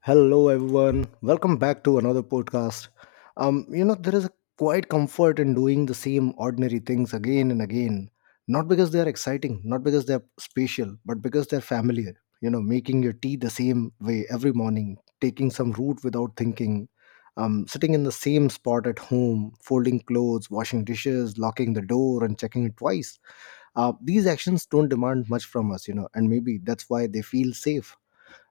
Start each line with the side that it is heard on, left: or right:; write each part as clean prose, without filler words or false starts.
left: Hello, everyone. Welcome back to another podcast. There is a quiet comfort in doing the same ordinary things again and again. Not because they are exciting, not because they're special, but because they're familiar. You know, making your tea the same way every morning, taking some route without thinking, sitting in the same spot at home, folding clothes, washing dishes, locking the door, and checking it twice. These actions don't demand much from us, you know, and maybe that's why they feel safe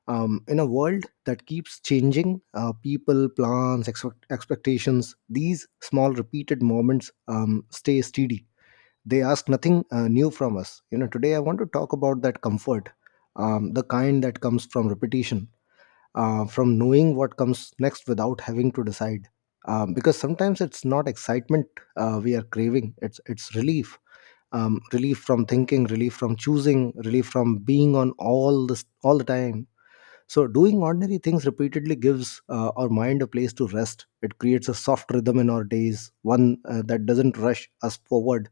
left: in a world that keeps changing, people, plans, expectations, these small repeated moments stay steady. They ask nothing new from us. Today I want to talk about that comfort, the kind that comes from repetition, from knowing what comes next without having to decide, because sometimes it's not excitement we are craving. It's relief, relief from thinking, relief from choosing, relief from being on all this all the time. So doing ordinary things repeatedly gives our mind a place to rest. It creates a soft rhythm in our days, one that doesn't rush us forward,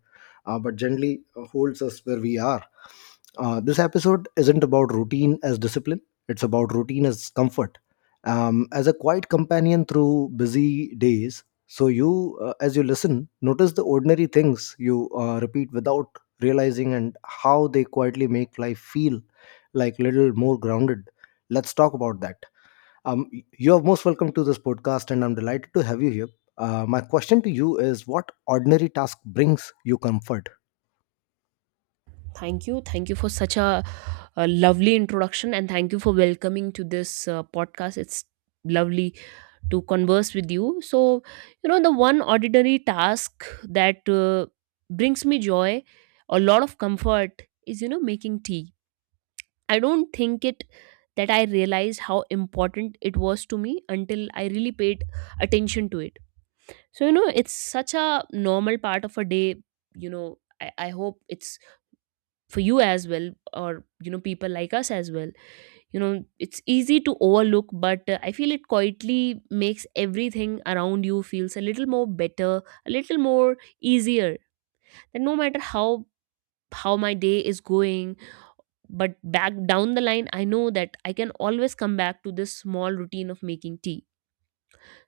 left: but gently holds us where we are. This episode isn't about routine as discipline, it's about routine as comfort, as a quiet companion through busy days. So, as you listen, notice the ordinary things you repeat without realizing, and how they quietly make life feel like little more grounded. Let's talk about that. Um, you are most welcome to this podcast, and I'm delighted to have you here. My question to you is, what ordinary task brings you comfort?
right: Thank you. Thank you for such a lovely introduction, and thank you for welcoming to this podcast. It's lovely to converse with you. So, you know, the one ordinary task that brings me joy, a lot of comfort is, you know, making tea. I don't think it that I realized how important it was to me until I really paid attention to it. So, you know, it's such a normal part of a day. You know, I hope it's for you as well, or you know, people like us as well, you know, it's easy to overlook, but I feel it quietly makes everything around you feels a little more better, a little more easier, that no matter how my day is going, but back down the line, I know that I can always come back to this small routine of making tea.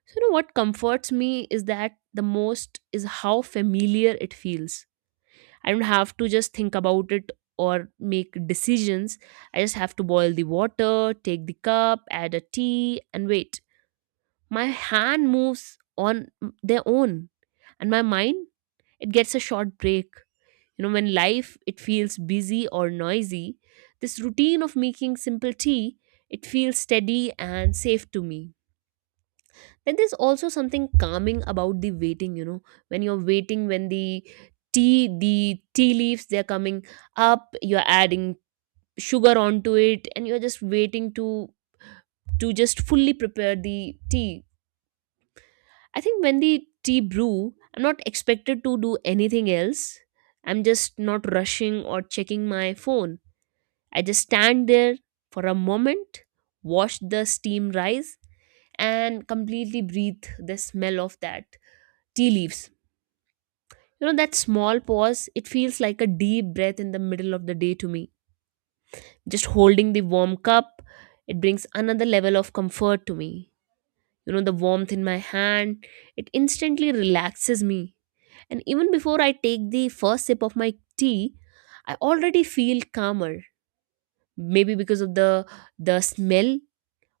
right: So you know what comforts me is that the most is how familiar it feels. I don't have to just think about it or make decisions. I just have to boil the water, take the cup, add a tea, and wait. My hand moves on their own, and my mind, it gets a short break. You know, when life it feels busy or noisy, this routine of making simple tea, it feels steady and safe to me. And there's also something calming about the waiting, you know, when you're waiting, when the the tea leaves, they're coming up, you're adding sugar onto it, and you're just waiting to just fully prepare the tea. I think when the tea brew, I'm not expected to do anything else. I'm just not rushing or checking my phone. I just stand there for a moment, watch the steam rise, and completely breathe the smell of that tea leaves. You know, that small pause, it feels like a deep breath in the middle of the day to me. Just holding the warm cup, it brings another level of comfort to me. You know, the warmth in my hand, it instantly relaxes me. And even before I take the first sip of my tea, I already feel calmer. Maybe because of the smell,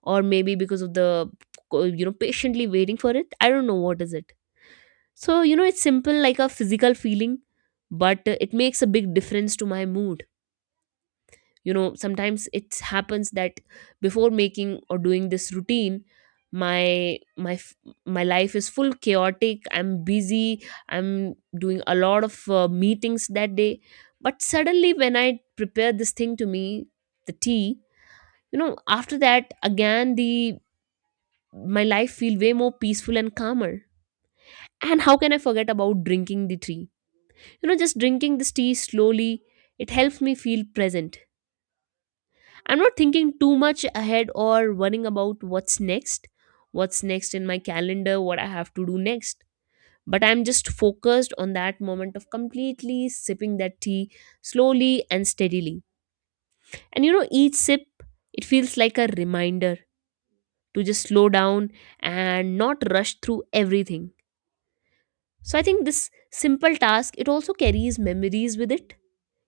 right: or maybe because of the, you know, patiently waiting for it. I don't know what is it. So, you know, it's simple like a physical feeling, but it makes a big difference to my mood. You know, sometimes it happens that before making or doing this routine, my my f- my life is full chaotic, I'm busy, I'm doing a lot of meetings that day, but suddenly when I prepare this thing to me, the tea, you know, after that, again the my life feel way more peaceful and calmer. And how can I forget about drinking the tea? You know, just drinking this tea slowly, it helps me feel present. I'm not thinking too much ahead or worrying about what's next in my calendar, what I have to do next. But I'm just focused on that moment of completely sipping that tea slowly and steadily. And you know, each sip, it feels like a reminder to just slow down and not rush through everything. So I think this simple task, it also carries memories with it.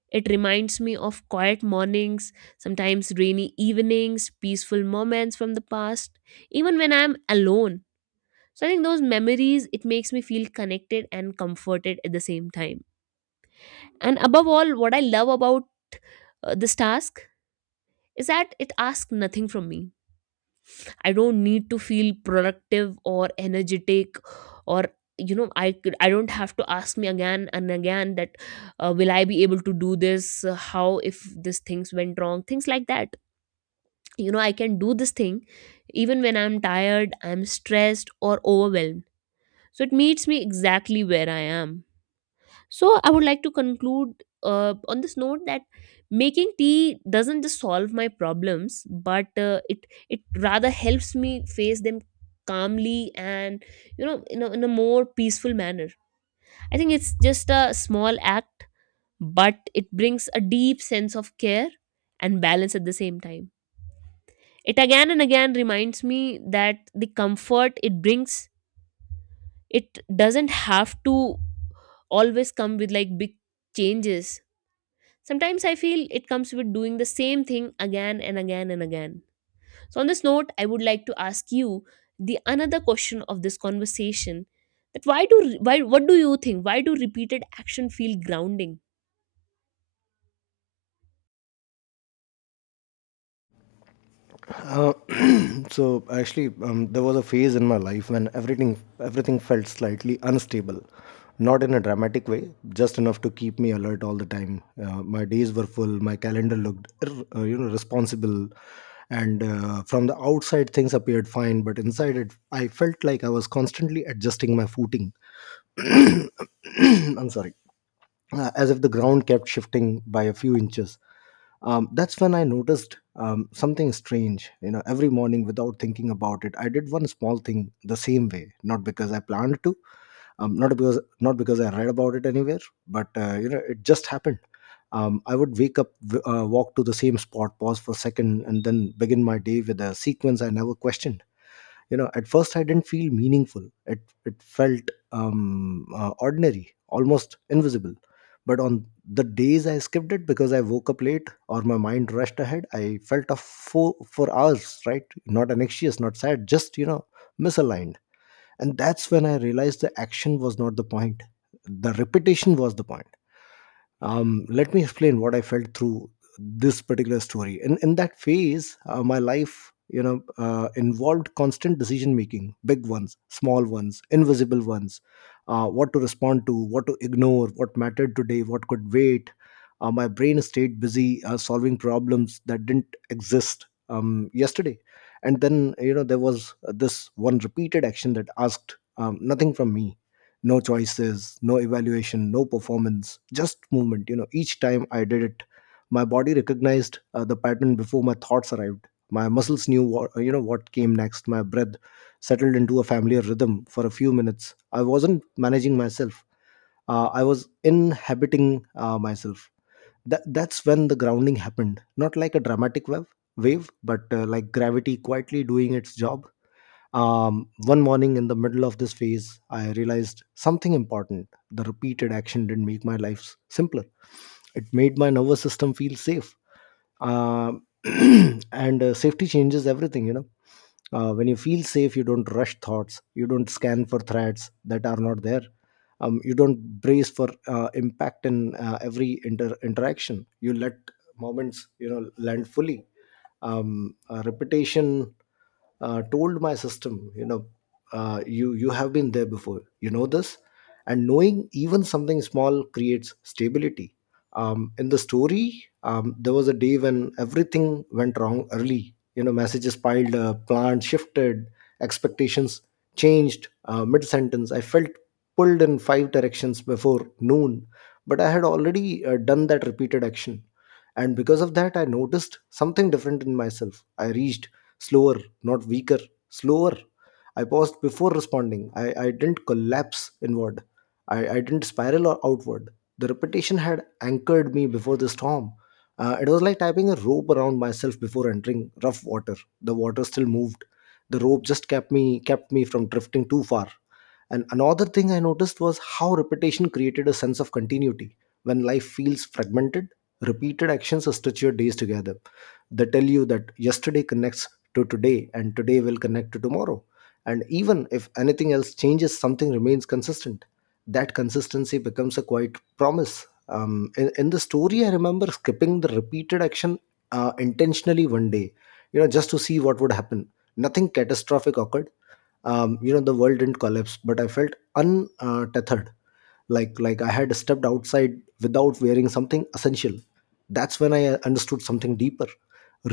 right: It reminds me of quiet mornings, sometimes rainy evenings, peaceful moments from the past, even when I'm alone. So I think those memories, it makes me feel connected and comforted at the same time. And above all, what I love about this task is that it asks nothing from me. I don't need to feel productive or energetic, or you know, I don't have to ask me again and again that will I be able to do this? How if these things went wrong, things like that. You know, I can do this thing even when I'm tired, I'm stressed or overwhelmed. So it meets me exactly where I am. So I would like to conclude on this note, that making tea doesn't just solve my problems, but it rather helps me face them calmly and, you know, in a more peaceful manner. I think it's just a small act, but it brings a deep sense of care and balance at the same time. It again and again reminds me that the comfort it brings, it doesn't have to always come with like big changes. Sometimes I feel it comes with doing the same thing again and again and again. So on this note, I would like to ask you the another question of this conversation, that why do why what do you think, why do repeated action feel grounding?
left: Uh, so actually, there was a phase in my life when everything felt slightly unstable, not in a dramatic way, just enough to keep me alert all the time. My days were full, my calendar looked responsible, and from the outside things appeared fine, but inside it, I felt like I was constantly adjusting my footing. I'm sorry, as if the ground kept shifting by a few inches. That's when I noticed something strange. You know, every morning without thinking about it, I did one small thing the same way. Not because I planned to, not because I read about it anywhere, but it just happened. I would wake up, walk to the same spot, pause for a second, and then begin my day with a sequence I never questioned. At first I didn't feel meaningful. It felt ordinary, almost invisible. But on the days I skipped it because I woke up late or my mind rushed ahead, I felt a four for hours, right? Not anxious, not sad, just, misaligned. And that's when I realized the action was not the point. The repetition was the point. Let me explain what I felt through this particular story. In that phase, my life, involved constant decision making. Big ones, small ones, invisible ones. What to respond to, what to ignore, what mattered today, what could wait. My brain stayed busy solving problems that didn't exist yesterday. And then, there was this one repeated action that asked nothing from me. No choices, no evaluation, no performance, just movement. Each time I did it, my body recognized the pattern before my thoughts arrived. My muscles knew what you know what came next. My breath settled into a familiar rhythm. For a few minutes I wasn't managing myself, I was inhabiting myself. That's when the grounding happened, not like a dramatic wave but like gravity quietly doing its job. One morning in the middle of this phase, I realized something important. The repeated action didn't make my life simpler. It made my nervous system feel safe. Um and Safety changes everything, you know. When you feel safe, you don't rush thoughts, you don't scan for threats that are not there. You don't brace for impact in every interaction. You let moments, you know, land fully. Repetition told my system, you have been there before, you know this. And knowing even something small creates stability. In the story, there was a day when everything went wrong early. Messages piled up, plans shifted, expectations changed mid sentence. I felt pulled in five directions before noon. But I had already done that repeated action. And because of that, I noticed something different in myself. I reached slower, not weaker. Slower. I paused before responding. I didn't collapse inward. I didn't spiral or outward. The repetition had anchored me before the storm. It was like tying a rope around myself before entering rough water. The water still moved. The rope just kept me from drifting too far. And another thing I noticed was how repetition created a sense of continuity. When life feels fragmented, repeated actions stitch your days together. They tell you that yesterday connects to today and today will connect to tomorrow. And even if anything else changes, something remains consistent. That consistency becomes a quiet promise. In the story, I remember skipping the repeated action intentionally one day, you know, just to see what would happen. Nothing catastrophic occurred. The world didn't collapse, but I felt untethered, like I had stepped outside without wearing something essential. That's when I understood something deeper.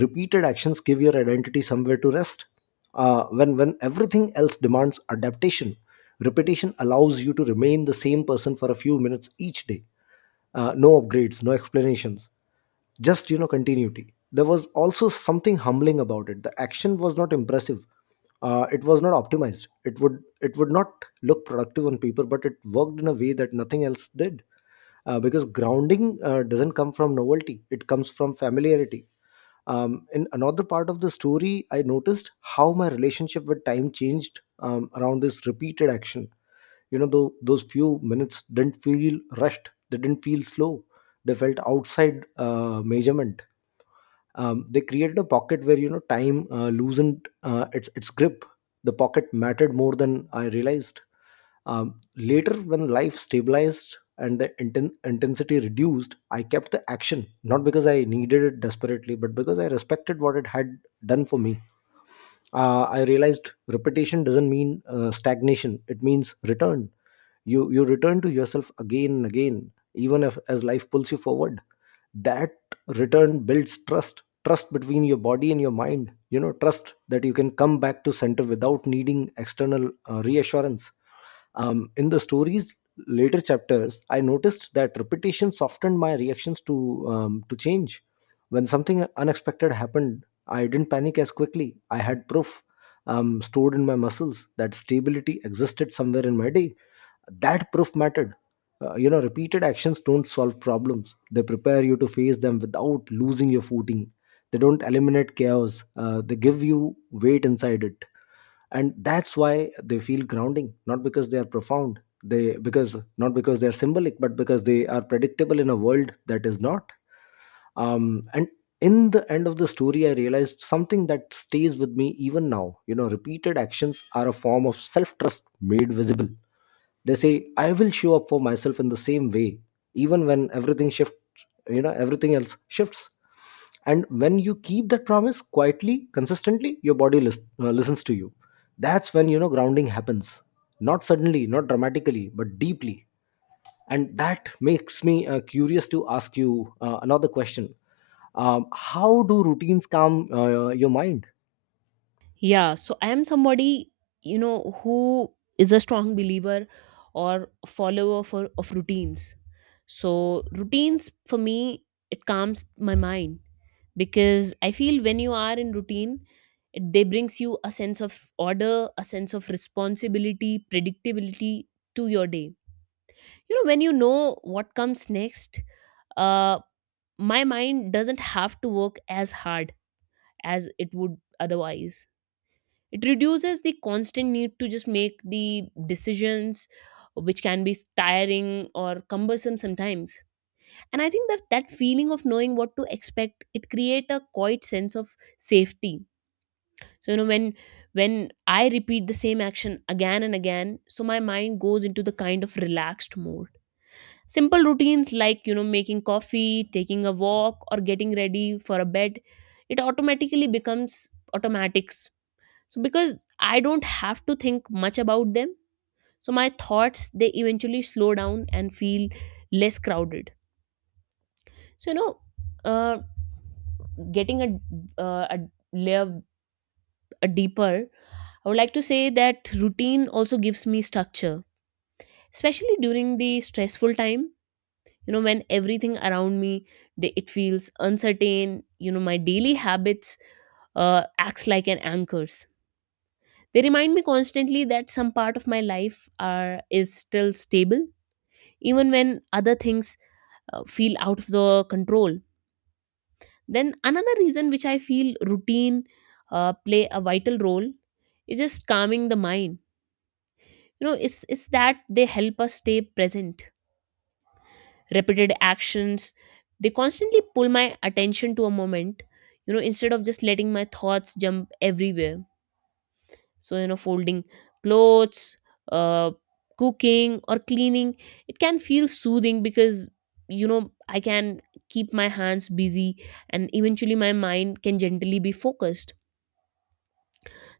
left: Repeated actions give your identity somewhere to rest. When everything else demands adaptation, repetition allows you to remain the same person for a few minutes each day. No upgrades, no explanations, just continuity. There was also something humbling about it. The action was not impressive, it was not optimized. It would not look productive on paper, but it worked in a way that nothing else did. Because grounding doesn't come from novelty. It comes from familiarity. In another part of the story, I noticed how my relationship with time changed around this repeated action. Though those few minutes didn't feel rushed, they didn't feel slow. They felt outside measurement. They created a pocket where, you know, time loosened its grip. The pocket mattered more than I realized. Later, when life stabilized and the intensity reduced, I kept the action, not because I needed it desperately but because I respected what it had done for me. I realized repetition doesn't mean stagnation. It means return. You return to yourself again and again, even if as life pulls you forward. That return builds trust. Trust between your body and your mind, you know, trust that you can come back to center without needing external reassurance. In the stories later chapters, I noticed that repetition softened my reactions to change. When something unexpected happened, I didn't panic as quickly. I had proof, stored in my muscles, that stability existed somewhere in my day. That proof mattered. Repeated actions don't solve problems. They prepare you to face them without losing your footing. They don't eliminate chaos. They give you weight inside it, and that's why they feel grounding. Not because they are profound. They because Not because they are symbolic, but because they are predictable in a world that is not. And In the end of the story, I realized something that stays with me even now. You know, repeated actions are a form of self trust made visible. They say, I will show up for myself in the same way, even when everything shifts. Everything else shifts. And when you keep that promise quietly, consistently, your body listens to you. That's when, you know, grounding happens, not suddenly, not dramatically, but deeply. And that makes me curious to ask you another question. How do routines calm your mind?
right: Yeah, so I am somebody, you know, who is a strong believer or follower for of routines. So routines for me, it calms my mind, because I feel when you are in routine, they brings you a sense of order, a sense of responsibility, predictability to your day. You know, when you know what comes next, uh, my mind doesn't have to work as hard as it would otherwise. It reduces the constant need to just make the decisions, which can be tiring or cumbersome sometimes. And I think that feeling of knowing what to expect, it create a quiet sense of safety. So you know, when I repeat the same action again and again, so my mind goes into the kind of relaxed mode. Simple routines, like you know, making coffee, taking a walk, or getting ready for a bed, it automatically becomes automatic so because I don't have to think much about them, so my thoughts, they eventually slow down and feel less crowded. So you know, uh, getting a a layer a deeper, I would like to say that routine also gives me structure, especially during the stressful time. You know, when everything around me it feels uncertain. You know, my daily habits acts like an anchors. They remind me constantly that some part of my life is still stable, even when other things feel out of the control. Then another reason which I feel routine play a vital role is just calming the mind. You know, it's that they help us stay present. Repeated actions, they constantly pull my attention to a moment. You know, instead of just letting my thoughts jump everywhere. So you know, folding clothes, uh cooking or cleaning, it can feel soothing because you know, I can keep my hands busy, and eventually my mind can gently be focused.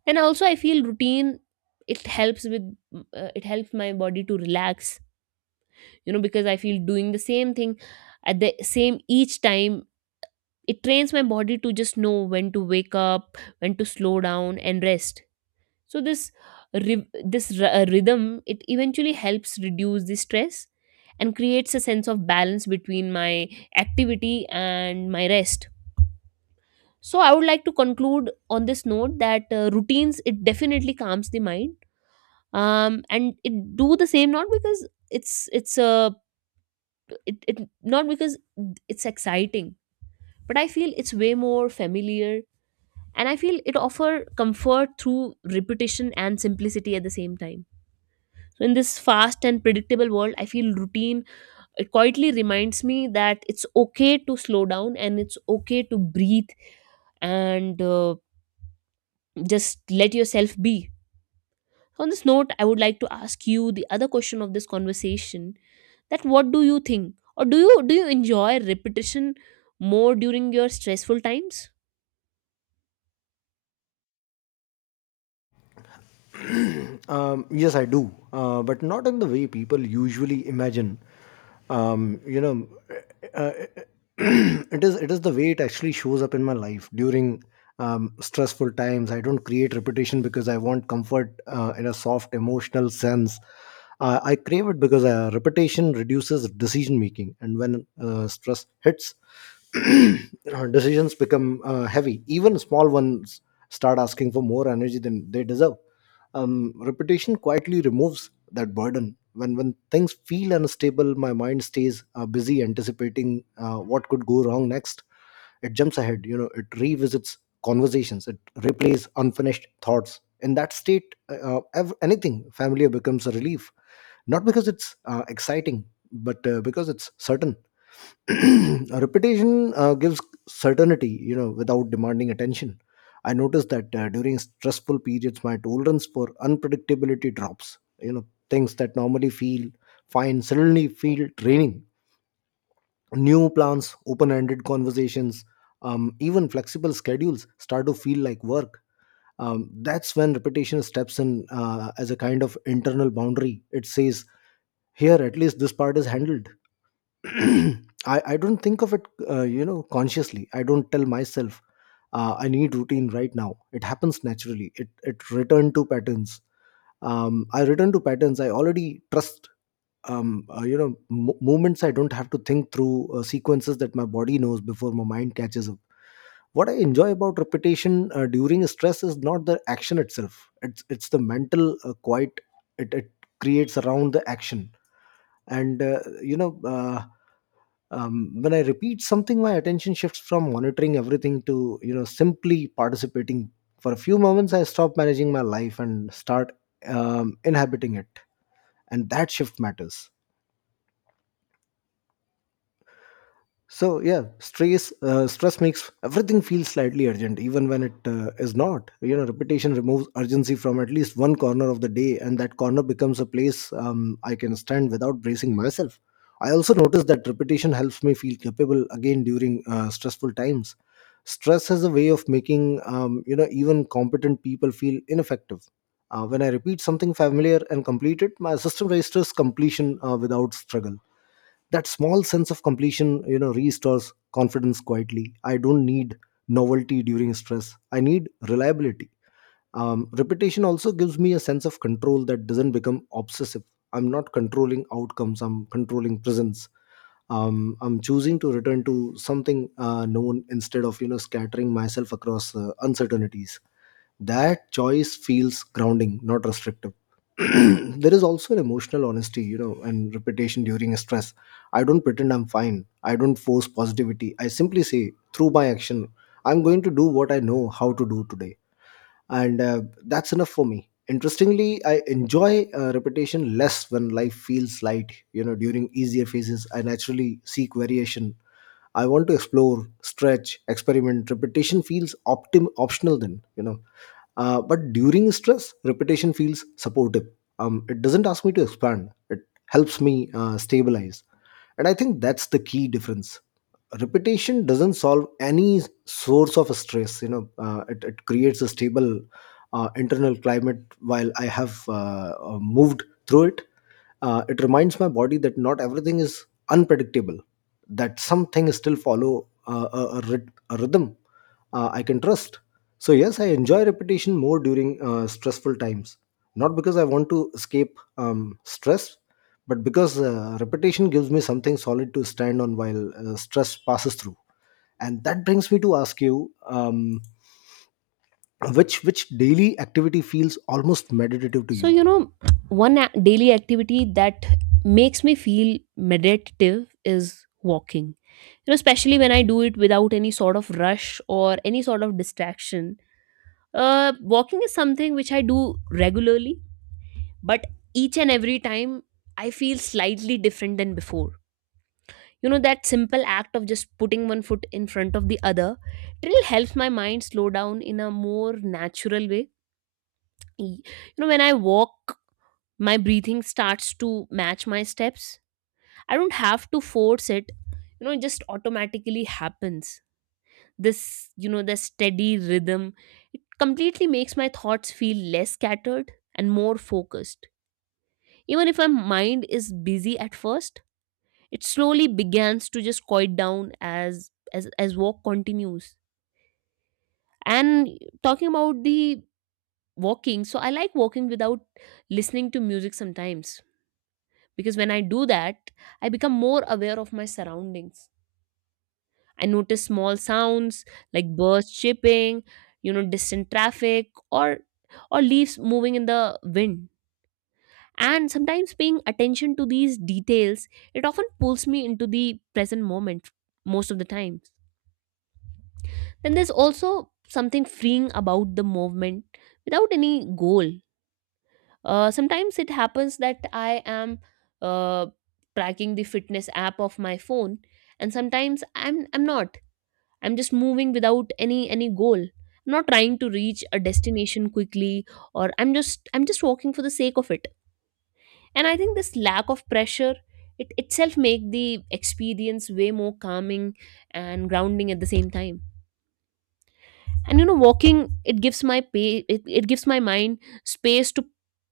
right: And also I feel routine, it helps with it helps my body to relax. You know, because I feel doing the same thing at the same each time, it trains my body to just know when to wake up, when to slow down, and rest. So this rhythm, it eventually helps reduce the stress and creates a sense of balance between my activity and my rest. So I would like to conclude on this note that routines, it definitely calms the mind. Um, and it do the same not because it's it, it not because it's exciting, but I feel it's way more familiar, and I feel it offer comfort through repetition and simplicity at the same time. So in this fast and predictable world, I feel routine, it quietly reminds me that it's okay to slow down, and it's okay to breathe, and just let yourself be. On this note, I would like to ask you the other question of this conversation, that what do you think, or do you enjoy repetition more during your stressful times?
left: Yes, I do, but not in the way people usually imagine. Um, you know, uh, it is the way it actually shows up in my life during stressful times. I don't create repetition because I want comfort in a soft emotional sense. I crave it because repetition reduces decision making, and when stress hits, decisions become heavy. Even small ones start asking for more energy than they deserve. Repetition quietly removes that burden. When things feel unstable, my mind stays busy anticipating what could go wrong next. It jumps ahead. It revisits conversations. It replays unfinished thoughts. In that state, anything familiar becomes a relief, not because it's exciting, but because it's certain. A repetition gives certainty, without demanding attention. I noticed that during stressful periods, my tolerance for unpredictability drops. You know, things that normally feel fine suddenly feel draining. New plans, open ended conversations, even flexible schedules start to feel like work. That's when repetition steps in as a kind of internal boundary. It says, here, at least this part is handled. I, I don't think of it, consciously. I don't tell myself, I need routine right now. It happens naturally. It return to patterns. I return to patterns. I already trust. You know, mo movements. I don't have to think through sequences that my body knows before my mind catches up. What I enjoy about repetition during stress is not the action itself. It's the mental quiet. It creates around the action, and when I repeat something, my attention shifts from monitoring everything to simply participating. For a few moments, I stop managing my life and start inhabiting it, and that shift matters. So yeah, stress makes everything feel slightly urgent, even when it is not. You know, repetition removes urgency from at least one corner of the day, and that corner becomes a place I can stand without bracing myself. I also notice that repetition helps me feel capable again during stressful times. Stress has a way of making, even competent people feel ineffective. When I repeat something familiar and complete it, my system registers completion without struggle. That small sense of completion, restores confidence quietly. I don't need novelty during stress, I need reliability. Repetition also gives me a sense of control that doesn't become obsessive. I'm not controlling outcomes, I'm controlling presence. I'm choosing to return to something known instead of, scattering myself across uncertainties. That choice feels grounding, not restrictive. there is also an emotional honesty, and repetition during stress. I don't pretend I'm fine, I don't force positivity. I simply say through my action, I'm going to do what I know how to do today, and that's enough for me. Interestingly, I enjoy repetition less when life feels light. You know, during easier phases I naturally seek variation. I want to explore, stretch, experiment. Repetition feels optional then, But during stress, repetition feels supportive. It doesn't ask me to expand. It helps me stabilize, and I think that's the key difference. Repetition doesn't solve any source of stress. It creates a stable internal climate while I have moved through it. It reminds my body that not everything is unpredictable, that something still follow a rhythm I can trust. So yes, I enjoy repetition more during stressful times, not because I want to escape stress, but because repetition gives me something solid to stand on while stress passes through. And that brings me to ask you, which daily activity feels almost meditative to
right: So,
left: you?
right: you know, daily activity that makes me feel meditative is walking. You know, especially when I do it without any sort of rush or any sort of distraction. Walking is something which I do regularly, but each and every time I feel slightly different than before. You know, that simple act of just putting one foot in front of the other, it really helps my mind slow down in a more natural way. You know, when I walk, my breathing starts to match my steps. I don't have to force it. You know, it just automatically happens. This, you know, the steady rhythm, it completely makes my thoughts feel less scattered and more focused. Even if my mind is busy at first, it slowly begins to just quiet down as walk continues. And talking about the walking, so I like walking without listening to music sometimes. Because when I do that, I become more aware of my surroundings. I notice small sounds, like birds chirping, you know, distant traffic, or leaves moving in the wind. And sometimes paying attention to these details, it often pulls me into the present moment most of the times. Then there's also something freeing about the movement without any goal. Sometimes it happens that I am uh, tracking the fitness app of my phone, and sometimes I'm not. I'm just moving without any goal. I'm not trying to reach a destination quickly, or I'm just walking for the sake of it. And I think this lack of pressure it itself make the experience way more calming and grounding at the same time. And walking it gives my mind space to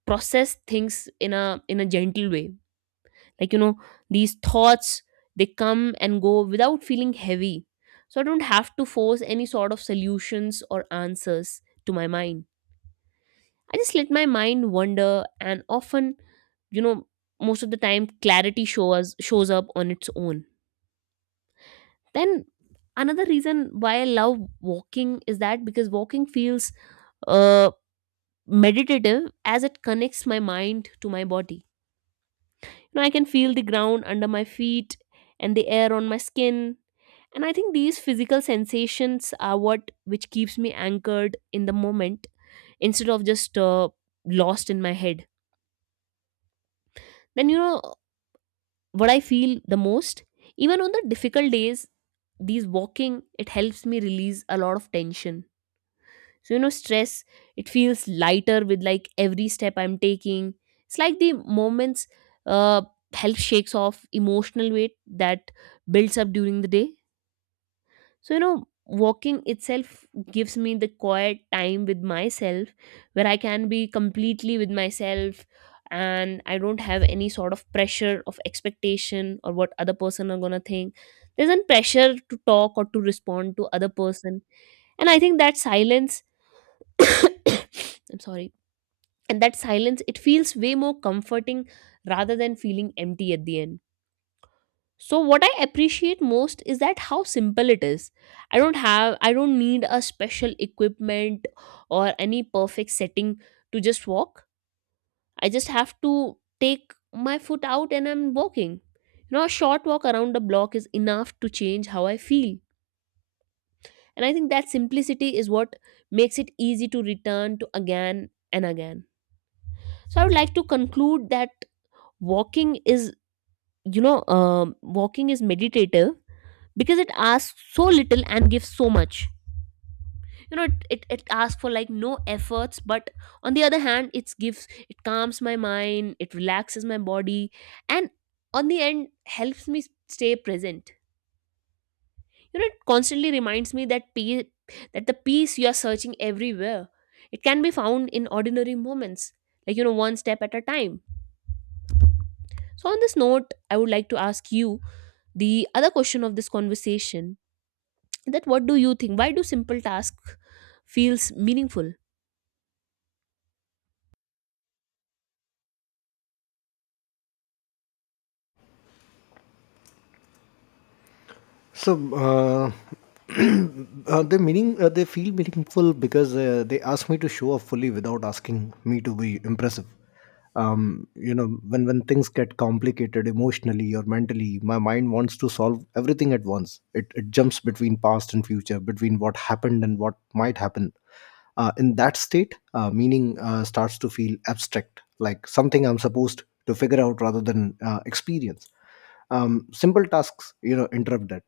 right: process things in a gentle way, like you know these thoughts, they come and go without feeling heavy. So I don't have to force any sort of solutions or answers to my mind. I just let my mind wander, and often, you know most of the time clarity shows up on its own. Then another reason why I love walking is that because walking feels uh meditative, as it connects my mind to my body. You know, I can feel the ground under my feet and the air on my skin, and I think these physical sensations are what which keeps me anchored in the moment, instead of just lost in my head. Then, what I feel the most, even on the difficult days, these walking, it helps me release a lot of tension. So, stress, it feels lighter with like every step I'm taking. It's like the moments uh help shakes off emotional weight that builds up during the day. So, walking itself gives me the quiet time with myself, where I can be completely with myself, and I don't have any sort of pressure of expectation or what other person are gonna think. There's no pressure to talk or to respond to other person. And I think that silence I'm sorry. And that silence, it feels way more comforting rather than feeling empty at the end. So what I appreciate most is that how simple it is. I don't need a special equipment or any perfect setting to just walk. I just have to take my foot out and I'm walking. You know, a short walk around the block is enough to change how I feel. And I think that simplicity is what makes it easy to return to again and again. So I would like to conclude that walking is walking is meditative because it asks so little and gives so much. You know, it asks for like no efforts, but on the other hand it gives, it calms my mind, it relaxes my body, and on the end helps me stay present. You know, it constantly reminds me that peace that the peace you are searching everywhere, it can be found in ordinary moments, like, one step at a time. So on this note I would like to ask you the other question of this conversation, that what do you think, why do simple task feels meaningful?
left: So uh, they meaning they feel meaningful because they ask me to show up fully without asking me to be impressive. When things get complicated emotionally or mentally, my mind wants to solve everything at once. It jumps between past and future, between what happened and what might happen. In that state, meaning starts to feel abstract, like something I'm supposed to figure out rather than experience. Simple tasks, interrupt that.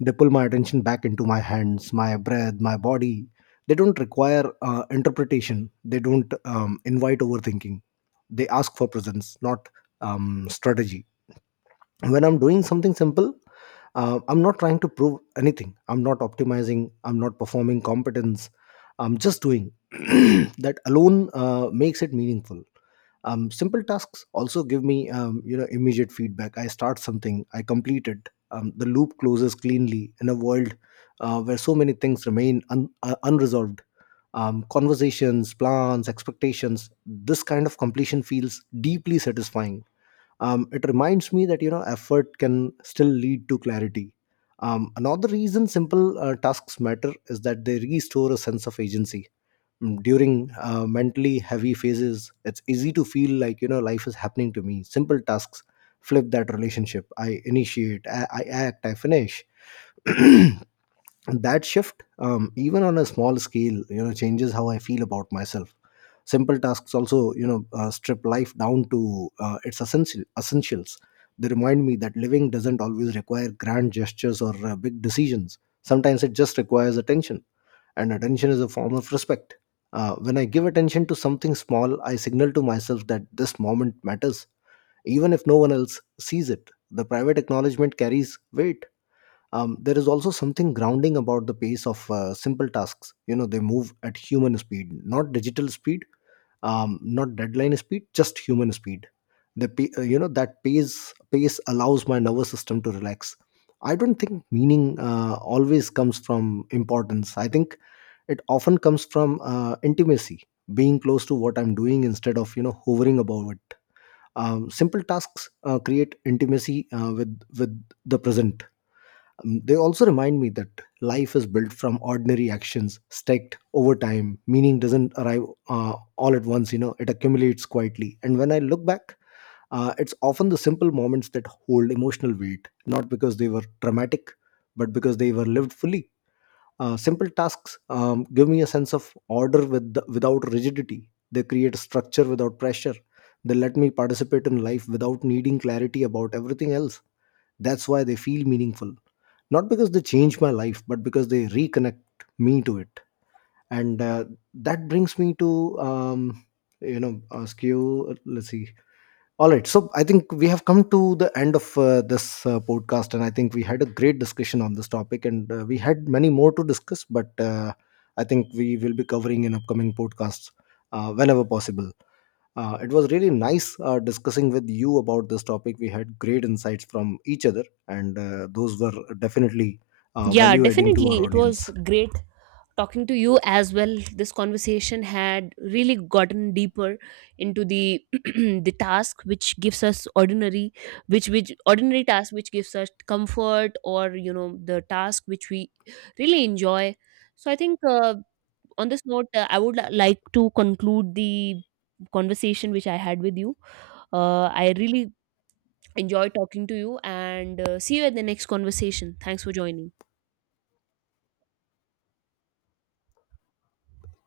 left: They pull my attention back into my hands, my breath, my body. They don't require interpretation, they don't invite overthinking. They ask for presence, not strategy. When I'm doing something simple, I'm not trying to prove anything, I'm not optimizing, I'm not performing competence. I'm just doing. that alone makes it meaningful. Simple tasks also give me, immediate feedback. I start something, I complete it. The loop closes cleanly in a world where so many things remain unresolved: conversations, plans, expectations. This kind of completion feels deeply satisfying. It reminds me that, effort can still lead to clarity. Another reason simple tasks matter is that they restore a sense of agency. During mentally heavy phases, it's easy to feel like, life is happening to me. Simple tasks flip that relationship. I initiate, I act, I finish. that shift, even on a small scale, changes how I feel about myself. Simple tasks also, strip life down to its essentials. They remind me that living doesn't always require grand gestures or big decisions. Sometimes it just requires attention, and attention is a form of respect. When I give attention to something small, I signal to myself that this moment matters, even if no one else sees it. The private acknowledgement carries weight. There is also something grounding about the pace of simple tasks. You know, they move at human speed, not digital speed, not deadline speed, just human speed. The pa- uh, you know that pace pace allows my nervous system to relax. I don't think meaning always comes from importance. I think it often comes from intimacy, being close to what I'm doing instead of, hovering above it. Simple tasks create intimacy with the present. They also remind me that life is built from ordinary actions stacked over time. Meaning doesn't arrive all at once, it accumulates quietly. And when I look back, it's often the simple moments that hold emotional weight, not because they were dramatic, but because they were lived fully. Simple tasks give me a sense of order with without rigidity. They create structure without pressure. They let me participate in life without needing clarity about everything else. That's why they feel meaningful, not because they change my life, but because they reconnect me to it. And that brings me to, ask you, let's see. All right, so I think we have come to the end of this podcast, and I think we had a great discussion on this topic, and we had many more to discuss, but I think we will be covering in upcoming podcasts whenever possible. It was really nice discussing with you about this topic. We had great insights from each other, and those were definitely
right: Yeah,
left: value adding to our
right: definitely, it
left: audience.
right: was great talking to you as well. This conversation had really gotten deeper into the the task which gives us ordinary which ordinary task which gives us comfort, or, you know, the task which we really enjoy. So I think, on this note, I would like to conclude the conversation which I had with you. I really enjoy talking to you, and, see you at the next conversation. Thanks for joining.